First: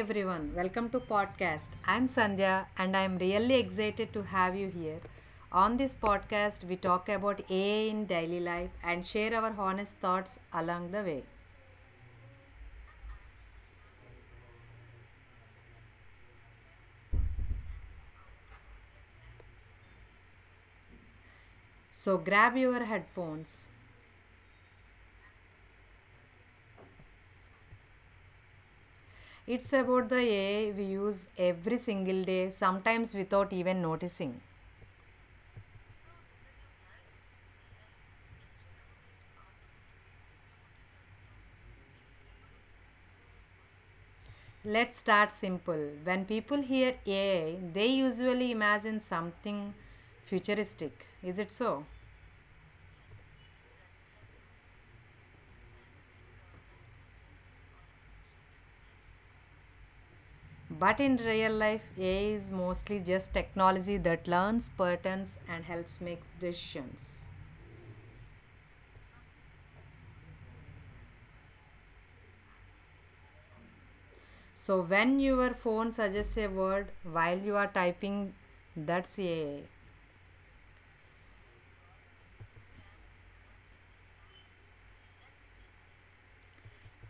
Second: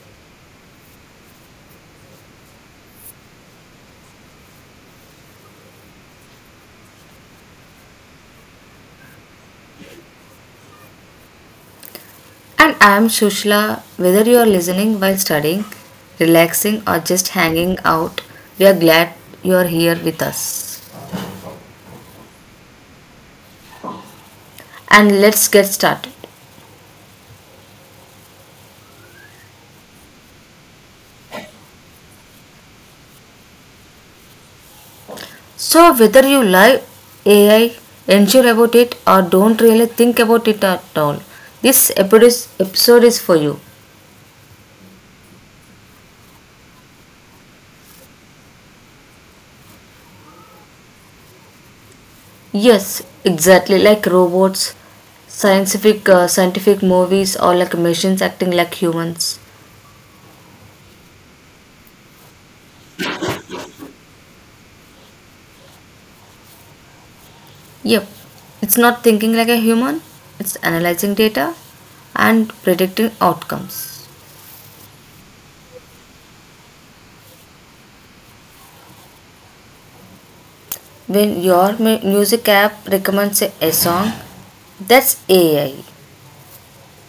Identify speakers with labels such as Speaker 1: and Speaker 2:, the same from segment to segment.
Speaker 1: everyone, welcome to podcast. I'm Sandhya and I'm really excited to have you here. On this podcast, we talk about AI in daily life and share our honest thoughts along the way.
Speaker 2: And I'm Shushla. Whether you're listening while studying, relaxing, or just hanging out, we are glad you're here with us.
Speaker 1: So grab your headphones.
Speaker 2: And let's get started.
Speaker 1: It's about the AI we use every single day, sometimes without even noticing.
Speaker 2: So, whether you like AI, unsure about it, or don't really think about it at all, this episode is, for you.
Speaker 1: Let's start simple. When people hear AI, they usually imagine something futuristic. Is it so?
Speaker 2: Yes, exactly like robots, scientific scientific movies or like machines acting like humans.
Speaker 1: But in real life, AI is mostly just technology that learns patterns and helps make decisions.
Speaker 2: Yep, it's not thinking like a human, it's analyzing data and predicting outcomes.
Speaker 1: So when your phone suggests a word while you are typing, that's AI.
Speaker 2: When your music app recommends a song, that's AI.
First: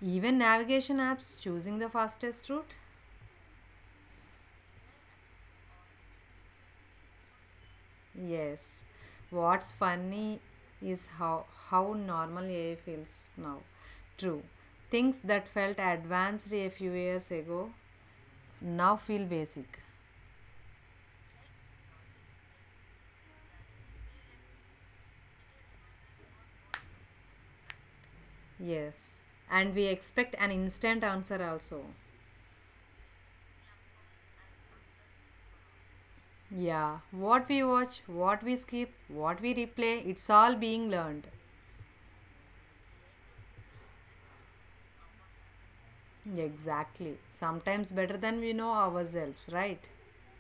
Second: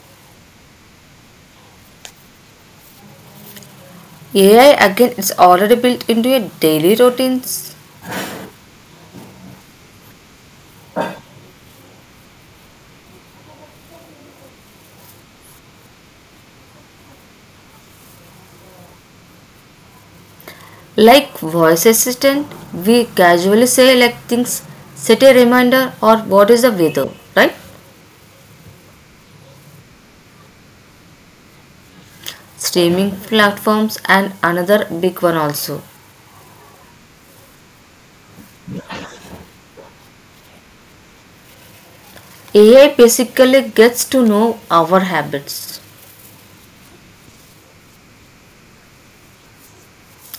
Speaker 1: Even navigation apps choosing the fastest route?
Speaker 2: AI again is already built into your daily routines.
Speaker 1: Yes. What's funny is how normal AI feels now. True. Things that felt advanced a few years ago now feel basic.
Speaker 2: Like voice assistant, we casually say like things, set a reminder or what is the weather, right?
Speaker 1: Yes, and we expect an instant answer also.
Speaker 2: Streaming platforms and another big one also.
Speaker 1: Yeah, what we watch, what we skip, what we replay, it's all being learned.
Speaker 2: AI basically gets to know our habits.
Speaker 1: Exactly. Sometimes better than we know ourselves, right?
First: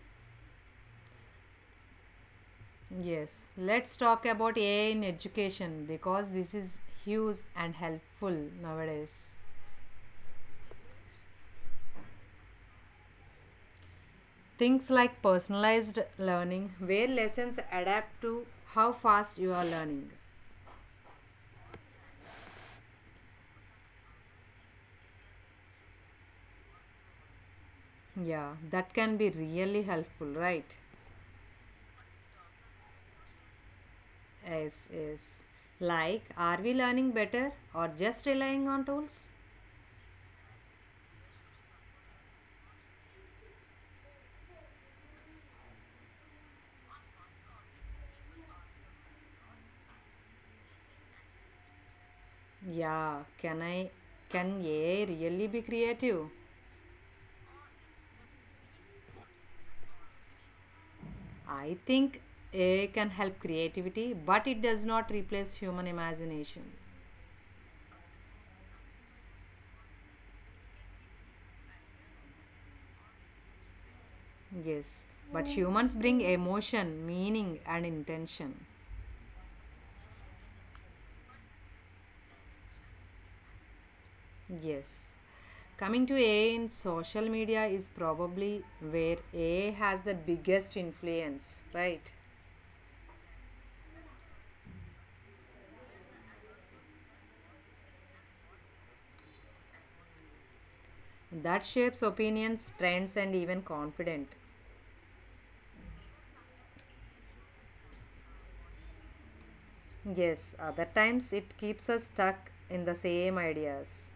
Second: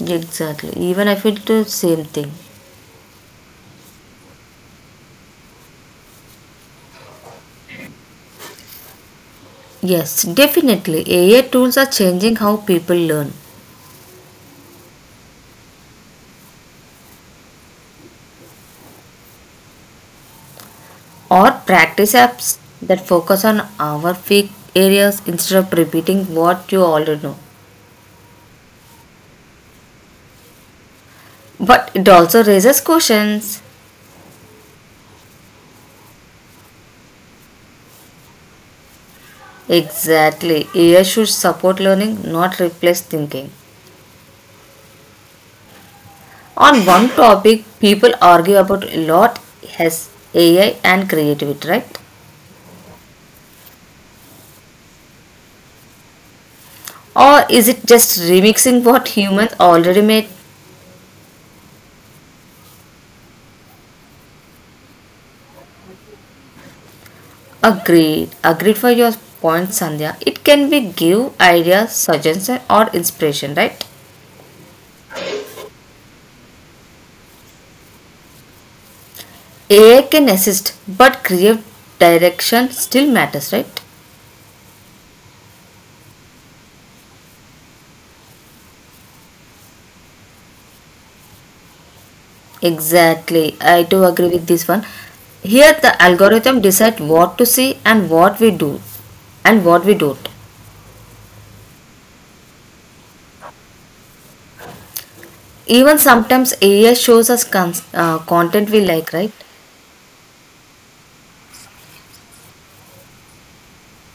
Speaker 2: Exactly. Even I feel the same thing.
Speaker 1: Yes, let's talk about AI in education because this is huge and helpful nowadays.
Speaker 2: Yes, definitely. AI tools are changing how people learn
Speaker 1: Things like personalized learning, where lessons adapt to how fast you are learning.
Speaker 2: or practice apps that focus on our weak areas instead of repeating what you already know.
Speaker 1: Yeah, that can be really helpful, right?
Speaker 2: But it also raises questions.
Speaker 1: Yes, yes. Like, are we learning better or just relying on tools?
Speaker 2: Exactly. AI should support learning, not replace thinking. On one topic, people argue about a lot has AI and creativity, right?
Speaker 1: Yeah, can AI really be creative?
Speaker 2: Or is it just remixing what humans already made?
Speaker 1: I think AI can help creativity, but it does not replace human imagination.
Speaker 2: Agreed. Agreed for your point, Sandhya. It can be give ideas, suggestion or inspiration, right?
Speaker 1: Yes, but humans bring emotion, meaning and intention.
Speaker 2: AI can assist, but creative direction still matters, right?
Speaker 1: Yes. Coming to AI in social media is probably where AI has the biggest influence, right?
Speaker 2: Exactly. I do agree with this one. Here the algorithm decide what to see and what we do and what we don't.
Speaker 1: That shapes opinions, trends, and even confidence.
Speaker 2: Even sometimes AI shows us content we like, right?
Speaker 1: Yes, other times it keeps us stuck in the same ideas.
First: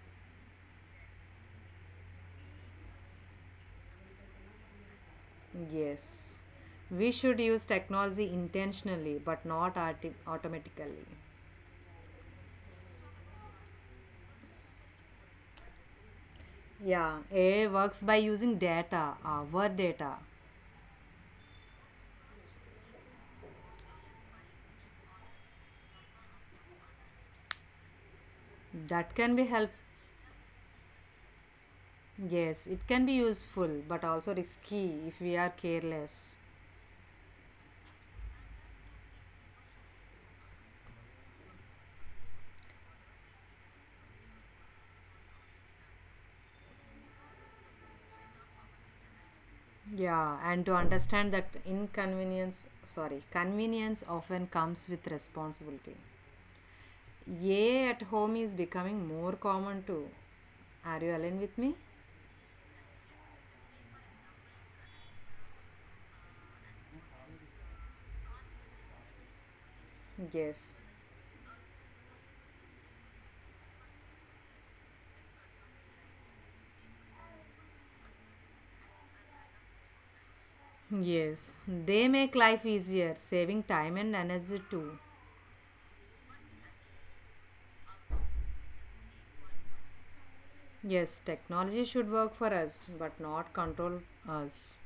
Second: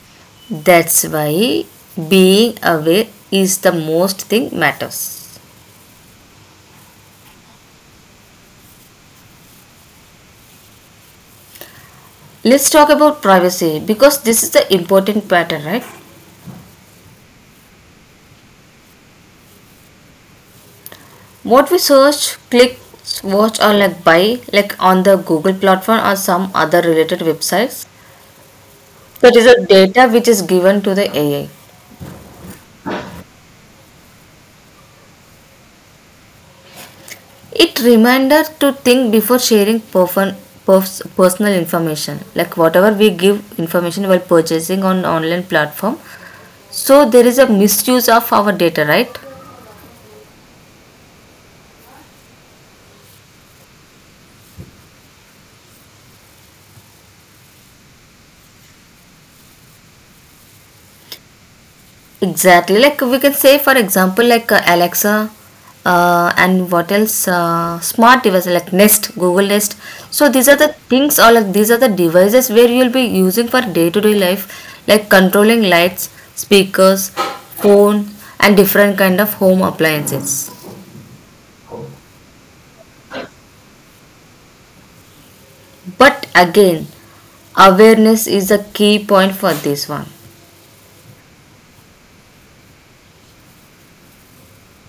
Speaker 2: That's why being aware is the most thing matters.
Speaker 1: Yes, we should use technology intentionally but not automatically.
Speaker 2: Let's talk about privacy because this is the important pattern, right?
Speaker 1: Yeah, AI works by using data, our data.
Speaker 2: What we search, click, watch, or like buy, like on the Google platform or some other related websites,
Speaker 1: That can
Speaker 2: that is
Speaker 1: be
Speaker 2: the
Speaker 1: help.
Speaker 2: data which is given to the AI.
Speaker 1: Yes, it can be useful but also risky if we are careless.
Speaker 2: It reminder to think before sharing personal information, like whatever we give information while purchasing on online platform. So there is a misuse of our data, right?
Speaker 1: Yeah, and to understand that inconvenience, sorry, convenience often comes with responsibility. Yay at home is becoming more common too. Are you aligned with me?
Speaker 2: Exactly. Like we can say, for example, like Alexa, and what else? Smart devices like Nest, Google Nest. So these are the
Speaker 1: Yes.
Speaker 2: things, or like these are the devices where you'll be using for day-to-day life, like controlling lights, speakers, phone, and different kind of home appliances.
Speaker 1: Yes. They make life easier, saving time and energy too.
Speaker 2: But again, awareness is a key point for this one.
Speaker 1: Yes, technology should work for us, but not control us.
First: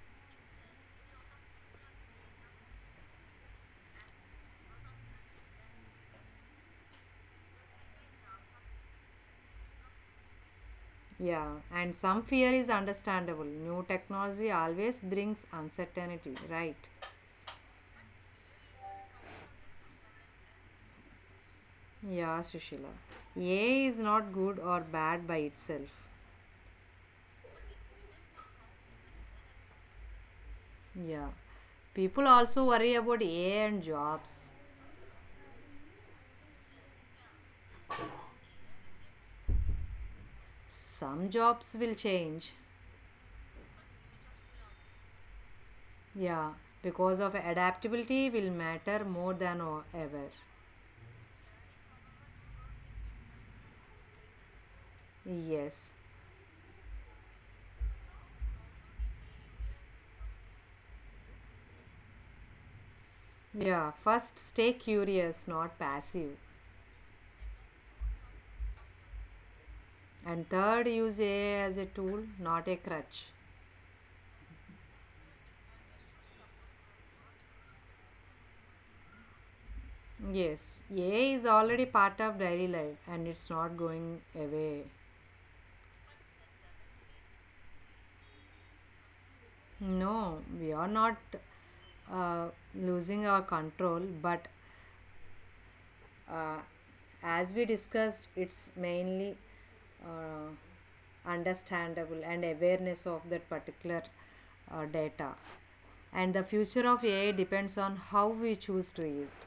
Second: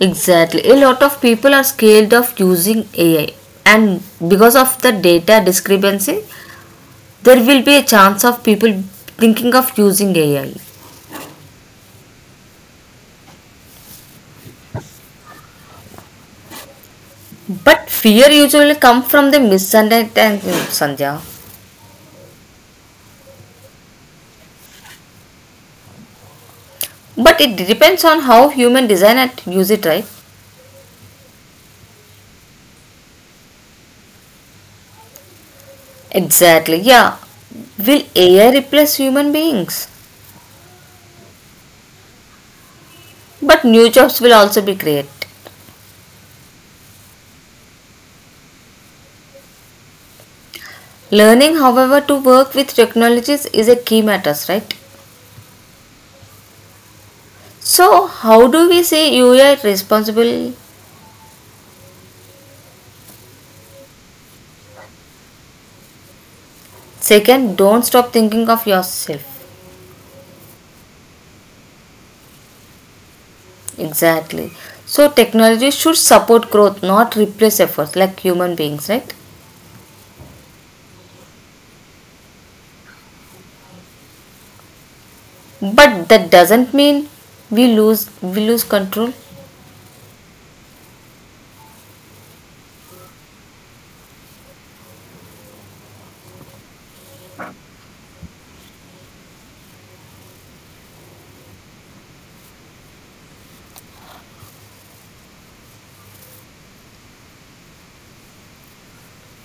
Speaker 2: Exactly. A lot of people are scared of using AI and because of the data discrepancy there will be a chance of people thinking of using AI.
Speaker 1: Yeah, and some fear is understandable. New technology always brings uncertainty, right?
Speaker 2: But fear usually comes from the misunderstanding, Sandhya.
Speaker 1: Yeah, Sushila. AI is not good or bad by itself.
Speaker 2: But it depends on how human design and use it, right?
Speaker 1: Yeah. People also worry about AI and jobs.
Speaker 2: Exactly, yeah. Will AI replace human beings?
Speaker 1: Some jobs will change.
Speaker 2: But new jobs will also be created.
Speaker 1: Yeah, because of adaptability will matter more than ever.
Speaker 2: Learning, however, to work with technologies is a key matter, right?
Speaker 1: Yes.
Speaker 2: So, how do we say you are responsible?
Speaker 1: Yeah, first stay curious, not passive.
Speaker 2: Second, don't stop thinking of yourself.
Speaker 1: And third, use AI as a tool, not a crutch.
Speaker 2: Exactly. So technology should support growth, not replace efforts like human beings, right?
Speaker 1: Yes, AI is already part of daily life and it's not going away.
Speaker 2: But that doesn't mean we lose control
Speaker 1: No, we are not uh, losing our control, but uh, as we discussed, it's mainly uh, understandable and awareness of that particular data, and the future of ai depends on how we choose to use.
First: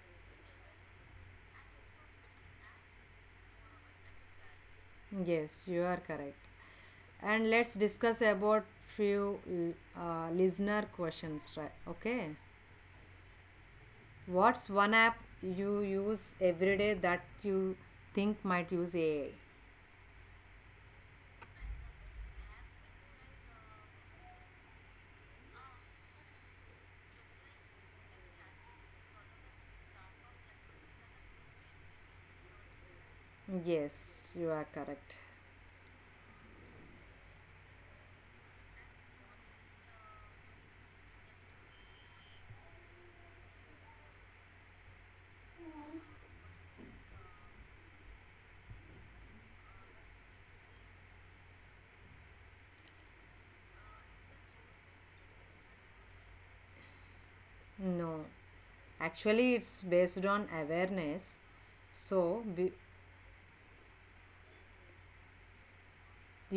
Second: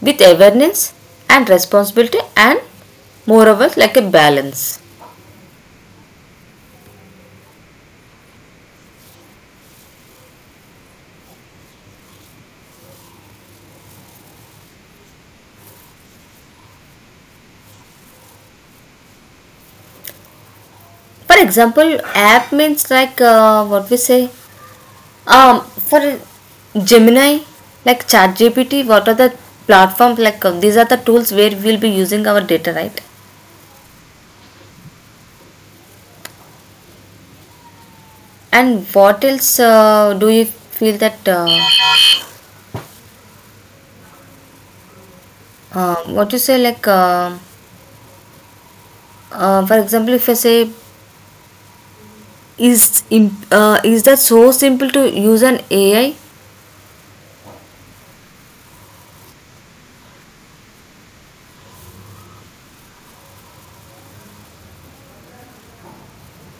Speaker 2: with awareness and responsibility and moreover like a balance.
Speaker 1: Yes, you are correct, and let's discuss about few listener questions, right? Okay, what's one app you use every day that you think might use ai?
Speaker 2: For example, app means like what we say. For Gemini, like ChatGPT, what are the platforms like? These are the tools where we'll be using our data, right?
Speaker 1: Yes, you are correct.
Speaker 2: And what else do you feel that? What you say, like, for example, if I say, is that so simple to use an AI?
Speaker 1: No, actually, it's based on awareness. So,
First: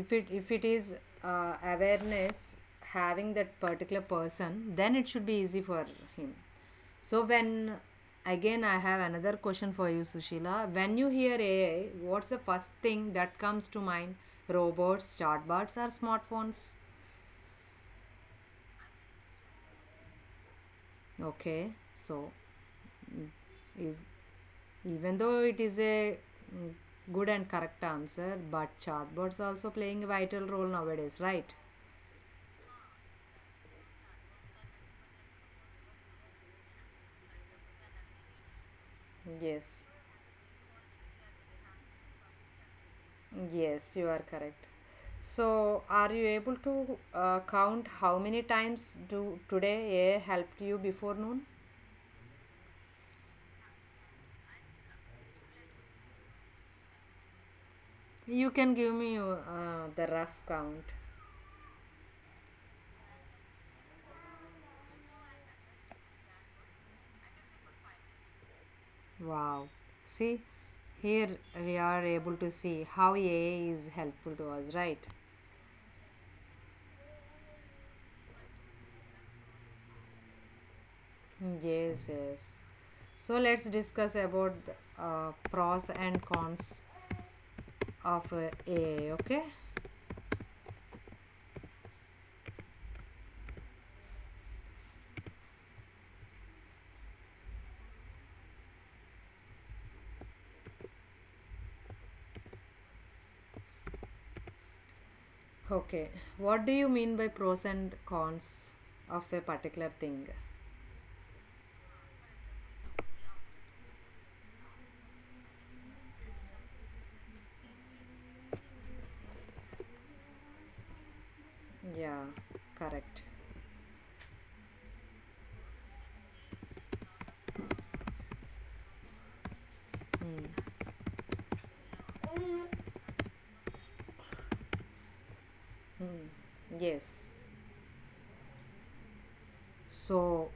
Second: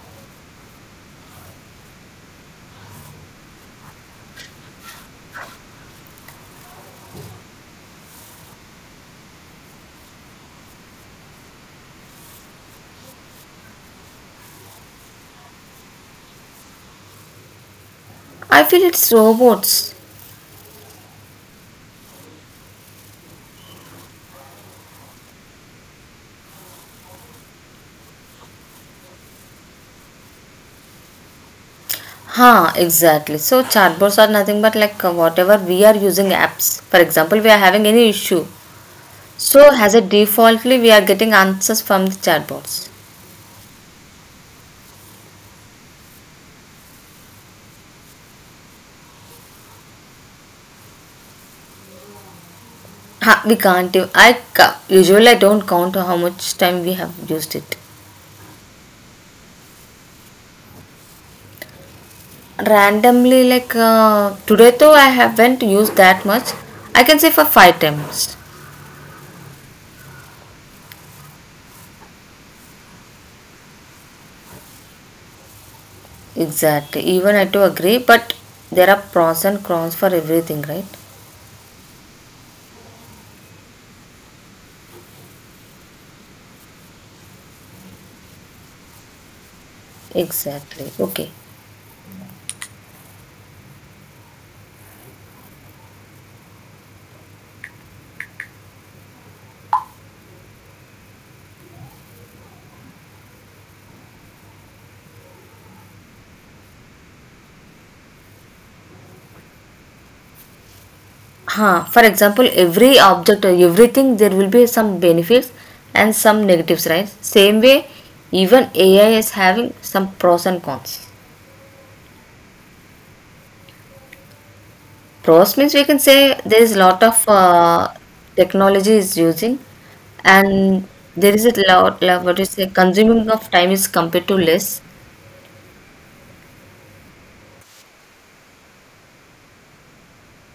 Speaker 1: if it is awareness having that particular person, then it should be easy for him. So when again I have another question for you, Sushila. When you hear AI, what's the first thing that comes to mind? Robots, chatbots, or smartphones?
Speaker 2: I feel it's robots.
Speaker 1: Okay, so mm, is even though it is a mm, good and correct answer, but chatbots also playing a vital role nowadays, right?
Speaker 2: Huh, exactly. So chatbots are nothing but like whatever we are using apps. For example, we are having any issue. So
Speaker 1: Yes,
Speaker 2: as a defaultly, we are getting answers from the chatbots.
Speaker 1: yes, you are correct. So, are you able to count how many times do today AI helped you before noon?
Speaker 2: Huh, we can't. Usually I don't count how much time we have used it.
Speaker 1: You can give me the rough count.
Speaker 2: Randomly like today though I haven't used that much, I can say for five times.
Speaker 1: Wow. See, here we are able to see how AI is helpful to us, right?
Speaker 2: Exactly, even I do agree, but there are pros and cons for everything, right?
Speaker 1: Yes, yes. So let's discuss about pros and cons of AI. Okay.
Speaker 2: Exactly, okay.
Speaker 1: Okay. What do you mean by pros and cons of a particular thing?
Speaker 2: Huh, for example, every object or everything there will be some benefits and some negatives, right? Same way, even AI is having some pros and cons.
Speaker 1: Yeah. Correct.
Speaker 2: Pros means we can say there is a lot of technology is using, and there is a lot, you say consuming of time is compared to less.
Speaker 1: Yes. So,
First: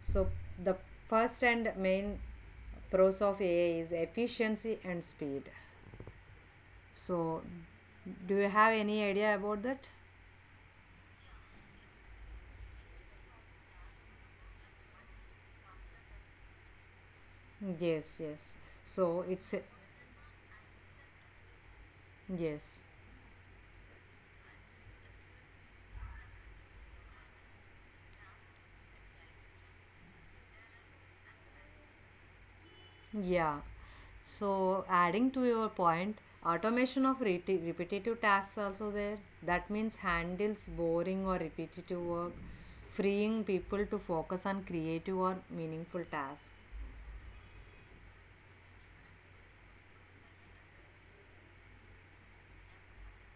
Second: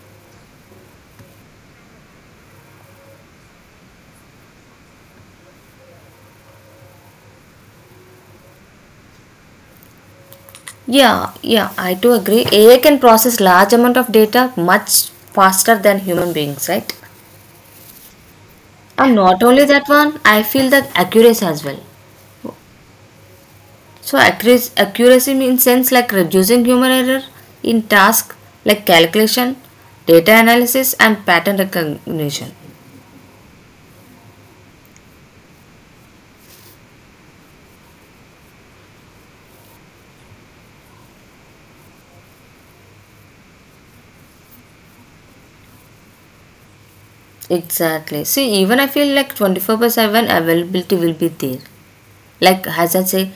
Speaker 1: so the first and main pros of AI is efficiency and speed. So, do you have any idea about that?
Speaker 2: Yeah, yeah, I do agree. AI can process large amount of data much faster than human beings, right?
Speaker 1: Yes, yes.
Speaker 2: And
Speaker 1: So
Speaker 2: not only that one, I feel that accuracy as well.
Speaker 1: yes.
Speaker 2: So accuracy, accuracy means sense like reducing human error in task like calculation, data analysis, and pattern recognition.
Speaker 1: Yeah. So, adding to your point, automation of reti repetitive tasks also there. That means handles boring or repetitive work, freeing people to focus on creative or meaningful tasks.
Speaker 2: Exactly. See, even I feel like 24/7 availability will be there. Like, as I say,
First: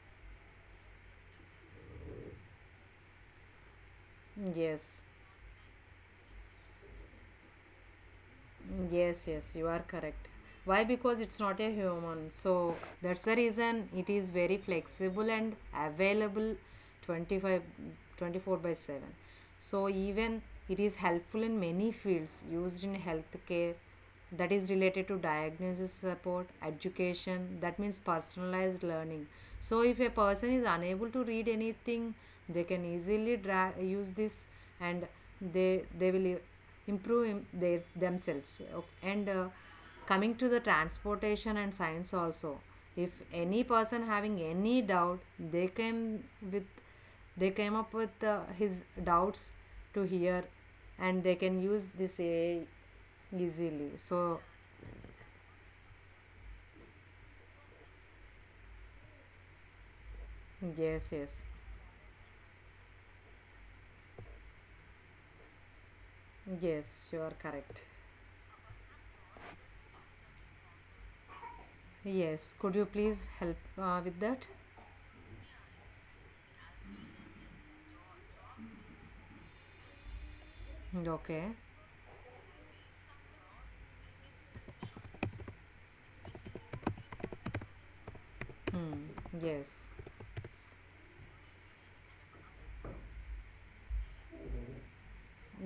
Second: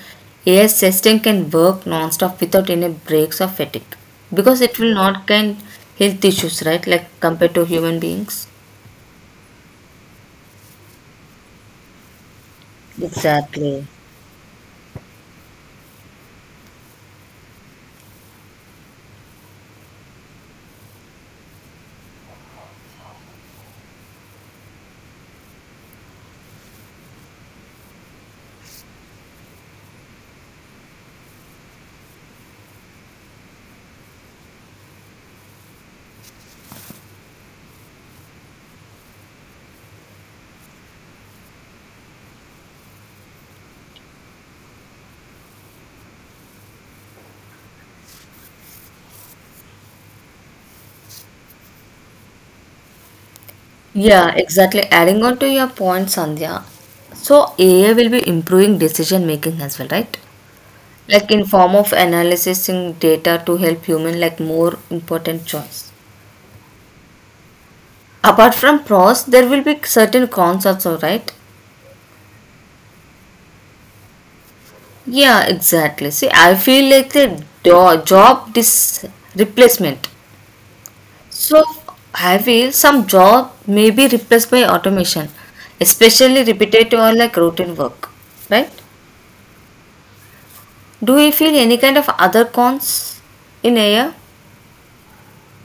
Speaker 2: AI system can work non-stop without any breaks or fatigue because it will
Speaker 1: Yes.
Speaker 2: not get health issues, right? Like, compared to human beings.
Speaker 1: Mm, yes, yes, you are correct. Why? Because it's not a human. So that's the
Speaker 2: Exactly.
Speaker 1: reason it is very flexible and available 25, 24 by 7. So even it is helpful in many fields used in healthcare, that is related to diagnosis support education. That means personalized learning. So if a person is unable to read anything, they can easily use this, and they will improve their themselves and coming to the transportation and science also. If any person having any doubt, they came with they came up with his doubts to hear, and they can use this AI easily.
Speaker 2: Yeah,
Speaker 1: So,
Speaker 2: exactly. Adding on to your point, Sandhya. So AI will be improving decision making as well, right?
Speaker 1: yes,
Speaker 2: Like
Speaker 1: yes,
Speaker 2: in form of analyzing data to help human like more important choice.
Speaker 1: yes, you are correct.
Speaker 2: Apart from pros there will be certain cons also, right?
Speaker 1: Yes, could you please help with that?
Speaker 2: Yeah, exactly. See, I feel like the do- job dis- replacement.
Speaker 1: Okay.
Speaker 2: So I feel some job may be replaced by automation, especially repetitive or like routine work, right?
Speaker 1: Hmm. Yes.
Speaker 2: Do you feel any kind of other cons in AI?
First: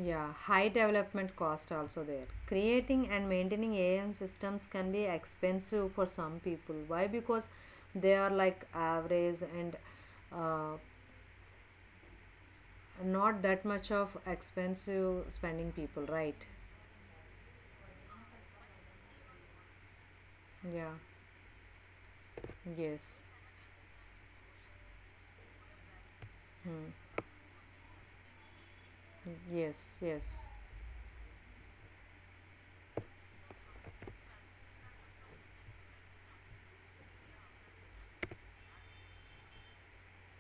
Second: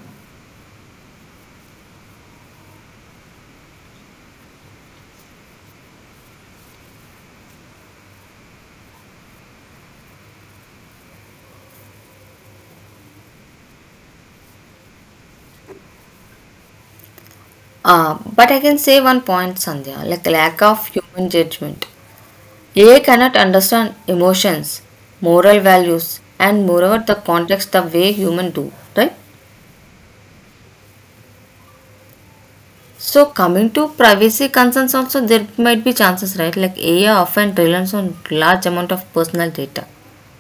Speaker 1: Yeah. High development cost also there. Creating and maintaining AM systems can be expensive for some people. Why? Because they are like average and uh, not that much of expensive spending people, right?
Speaker 2: But I can say one point, Sandhya, like lack of
Speaker 1: Yeah.
Speaker 2: human judgment. AI
Speaker 1: Yes.
Speaker 2: cannot understand emotions, moral values, and moreover the
Speaker 1: Hmm.
Speaker 2: context the way human do, right?
Speaker 1: Yes. Yes.
Speaker 2: So coming to privacy concerns also there might be chances, right? Like AI often relies on large amount of personal data.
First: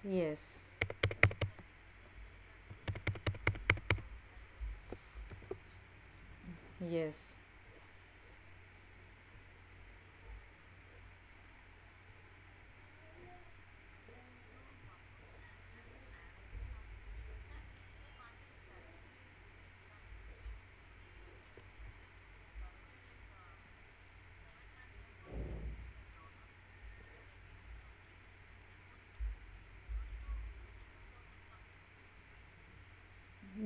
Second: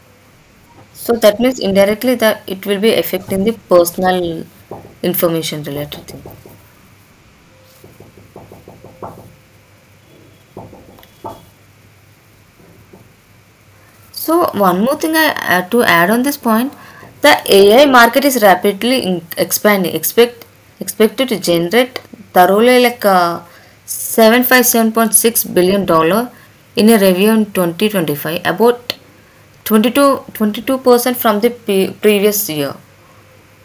Speaker 1: Yes.
Speaker 2: So that means indirectly that it will be affecting the personal information related thing.
Speaker 1: Yes,
Speaker 2: So one more thing I to add on this point, the AI market is rapidly expanding. Expected to generate thoroughly like 757.6 billion dollars in a review in 2025, about twenty two percent from the previous year.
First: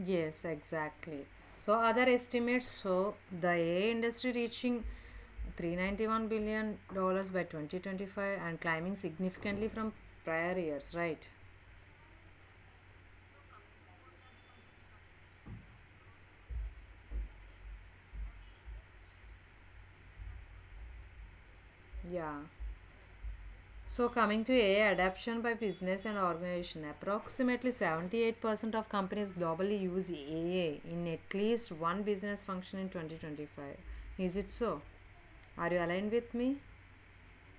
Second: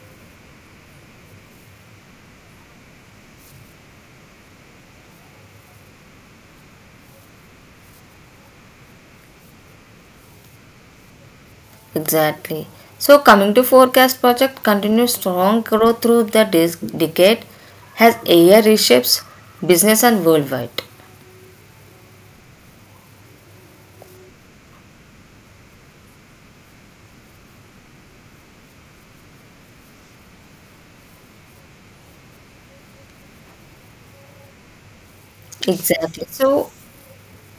Speaker 1: Yes, exactly. So other estimates show the AI industry reaching $391 billion by 2025 and climbing significantly from prior years, right?
Speaker 2: Exactly. So coming to forecast project continues strong growth through the decade as AI reshapes business and worldwide.
Speaker 1: Yeah. So coming to AI adoption by business and organization, approximately 78% of companies globally use AI in at least one business function in 2025. Is it so? Are you aligned
Speaker 2: Exactly.
Speaker 1: with me?
Speaker 2: So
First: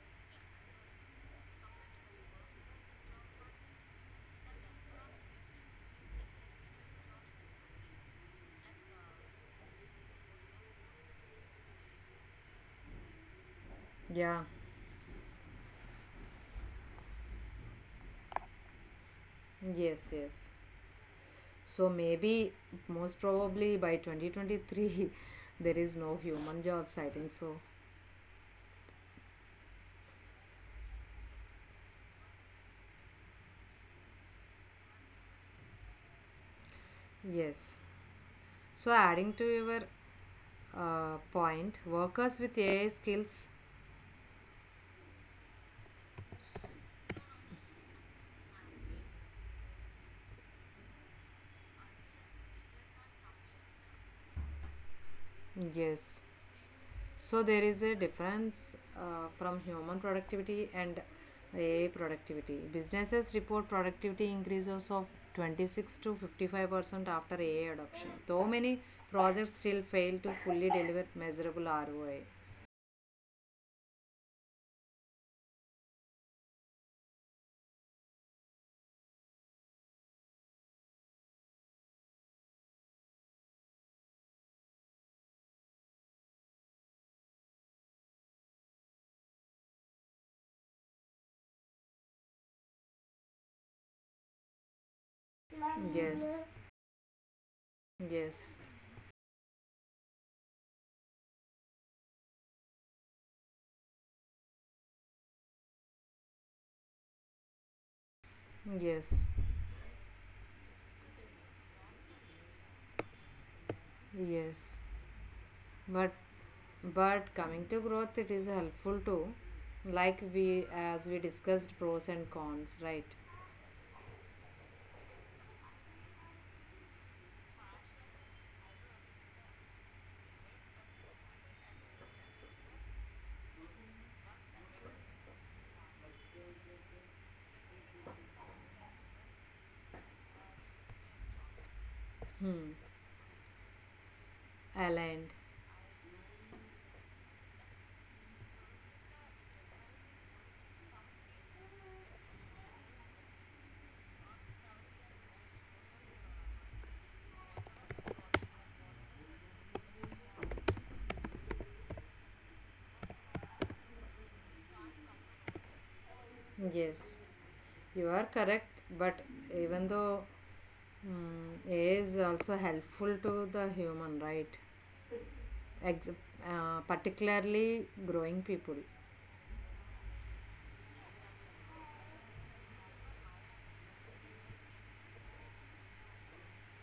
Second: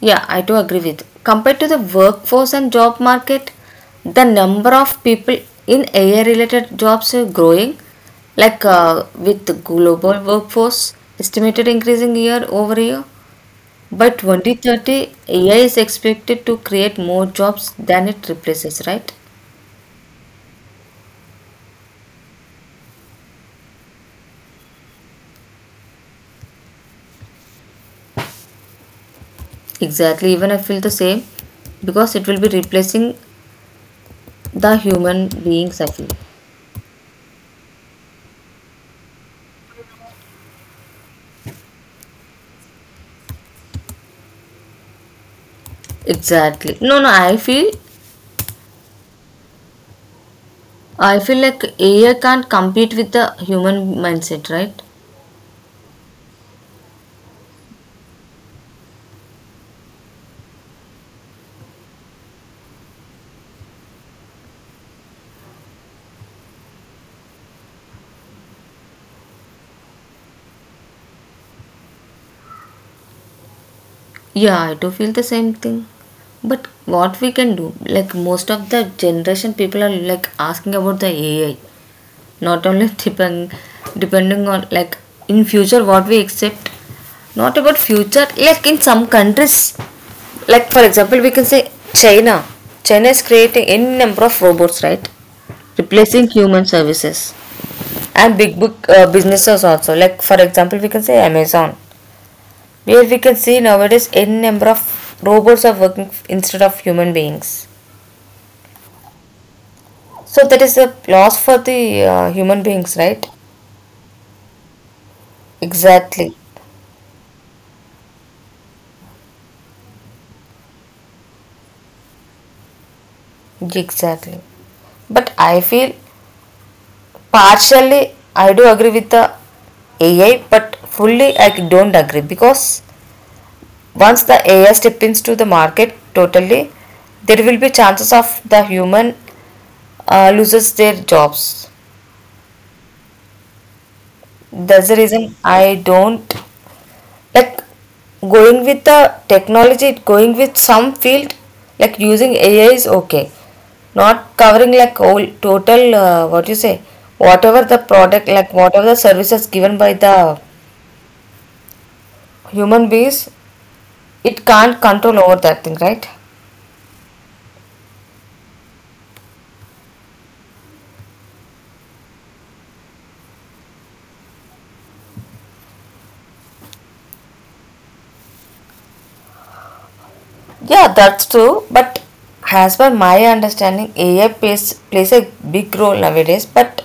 Speaker 2: yeah, I do agree with. Compared to the workforce and job market, the number of people in AI related jobs are growing. Like with global workforce estimated increasing year over year. By
Speaker 1: Yeah.
Speaker 2: 2030, AI is expected to create more jobs than it replaces, right?
Speaker 1: Yes, yes. So maybe most probably by 2023 there is no human jobs I think so.
Speaker 2: Exactly, even I feel the same because it will be replacing the human beings, I feel.
Speaker 1: Yes. So adding to your point workers with AI skills,
Speaker 2: Exactly. No, no, I feel like AI can't compete with the human mindset, right?
Speaker 1: yes. So there is a difference from human productivity and AI productivity. Businesses report productivity increases of 26 to 55% after AI adoption. Though many projects still fail to fully deliver measurable ROI.
Speaker 2: Yeah, I do feel the same thing. But what we can do, like most of the generation people are like asking about the AI, not only depending on like in future what we accept, not about future, like in some countries, like for example, we can say China. China is creating any number of robots, right? Replacing
Speaker 1: Yes.
Speaker 2: human services. And big
Speaker 1: Yes,
Speaker 2: book businesses also, like for example we can say Amazon, where we can see nowadays n number of robots are working instead of human beings.
Speaker 1: yes,
Speaker 2: So that is a loss for the human beings, right?
Speaker 1: yes. But
Speaker 2: Exactly.
Speaker 1: but coming to growth, it is helpful too. Like we as we discussed pros and cons, right?
Speaker 2: Exactly, but I feel partially I do agree with the AI, but fully I don't agree because once the AI step into the market totally, there will be chances of the human loses their jobs.
Speaker 1: Hmm.
Speaker 2: That's the
Speaker 1: Aligned.
Speaker 2: reason I don't like going with the technology, going with some field, like using AI is okay. Not covering like all total, what you say, whatever the product, like whatever the services given by the human beings, it can't control over that thing, right?
Speaker 1: Yes, you are correct. But even though AI is also helpful to the human, right? Ex- particularly growing people.
Speaker 2: Yeah, that's true. But as per my understanding, AI plays a big role nowadays, but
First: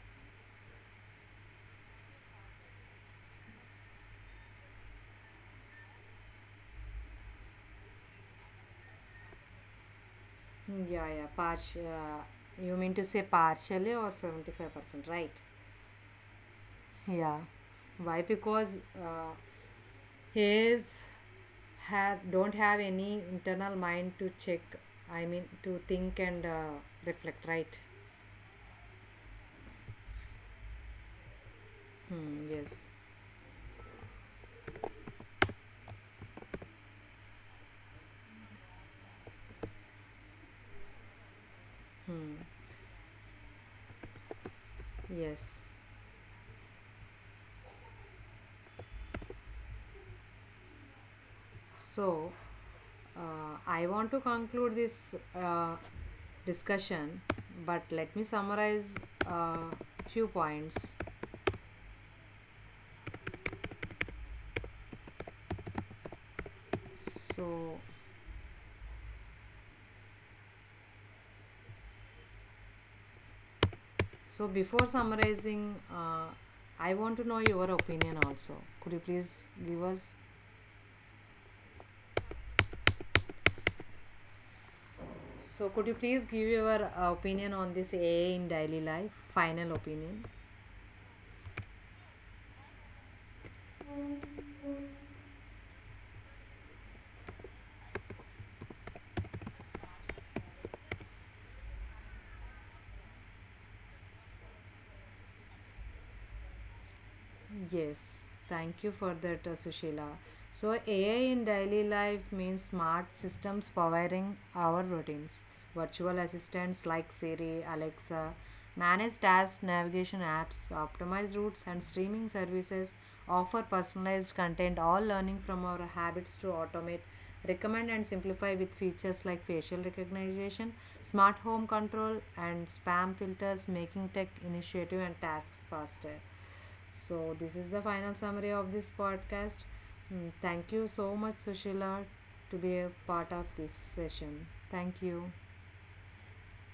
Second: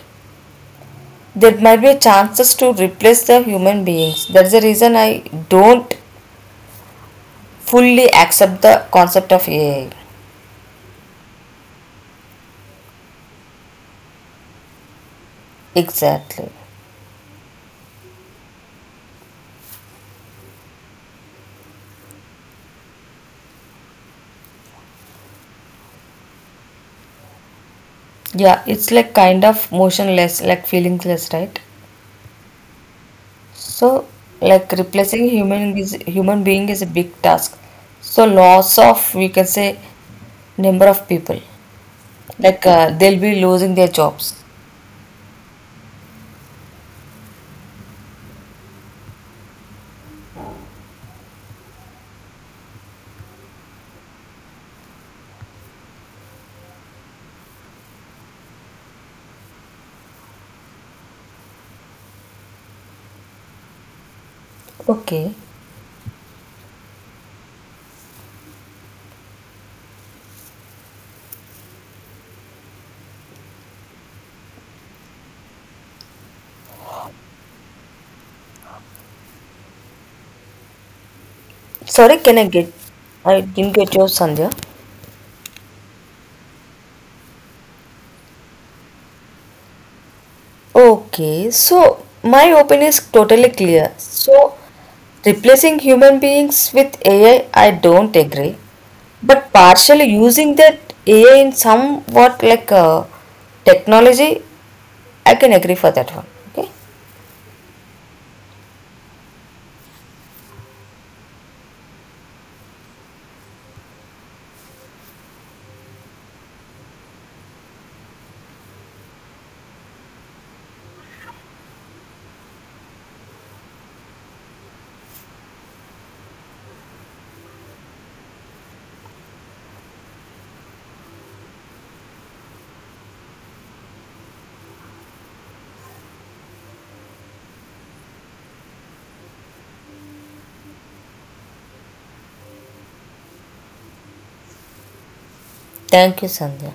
Speaker 2: there might be chances to replace the human beings. That's the reason I don't fully accept the concept of AI.
Speaker 1: Yeah, yeah. Partial. You mean to say partially or 75%, right?
Speaker 2: Exactly.
Speaker 1: Yeah. Why? Because his have don't have any internal mind to check. I mean, to think and reflect. Right.
Speaker 2: Yeah, it's like kind of motionless, like feelingless, right?
Speaker 1: Hmm, yes.
Speaker 2: So like replacing human is human being is a big task. So loss of we can say number of people, like they'll be losing their jobs.
Speaker 1: Yes. So I want to conclude this discussion, but let me summarize uh, few points.
Speaker 2: Okay,
Speaker 1: So so before summarizing, I want to know your opinion also. Could you please give us
Speaker 2: sorry, can I get? I didn't get your, Sandhya.
Speaker 1: So, could you please give your opinion on this AI in daily life? Final opinion.
Speaker 2: Okay, so my opinion is totally clear. So replacing human beings with AI, I don't agree, but partially using that AI in somewhat like technology, I can agree for that one. Okay,
Speaker 1: Yes, thank you for that, Sushila. So, AI in daily life means smart systems powering our routines. Virtual assistants like Siri, Alexa, manage tasks, navigation apps, optimized routes, and streaming services offer personalized content, all learning from our habits to automate, recommend, and simplify with features like facial recognition, smart home control, and spam filters, making tech initiative and tasks faster. So, this is the final summary of this podcast. Mm, thank you so much, Sushila, to be a part of this session. Thank you.
Speaker 2: thank you, Sandhya.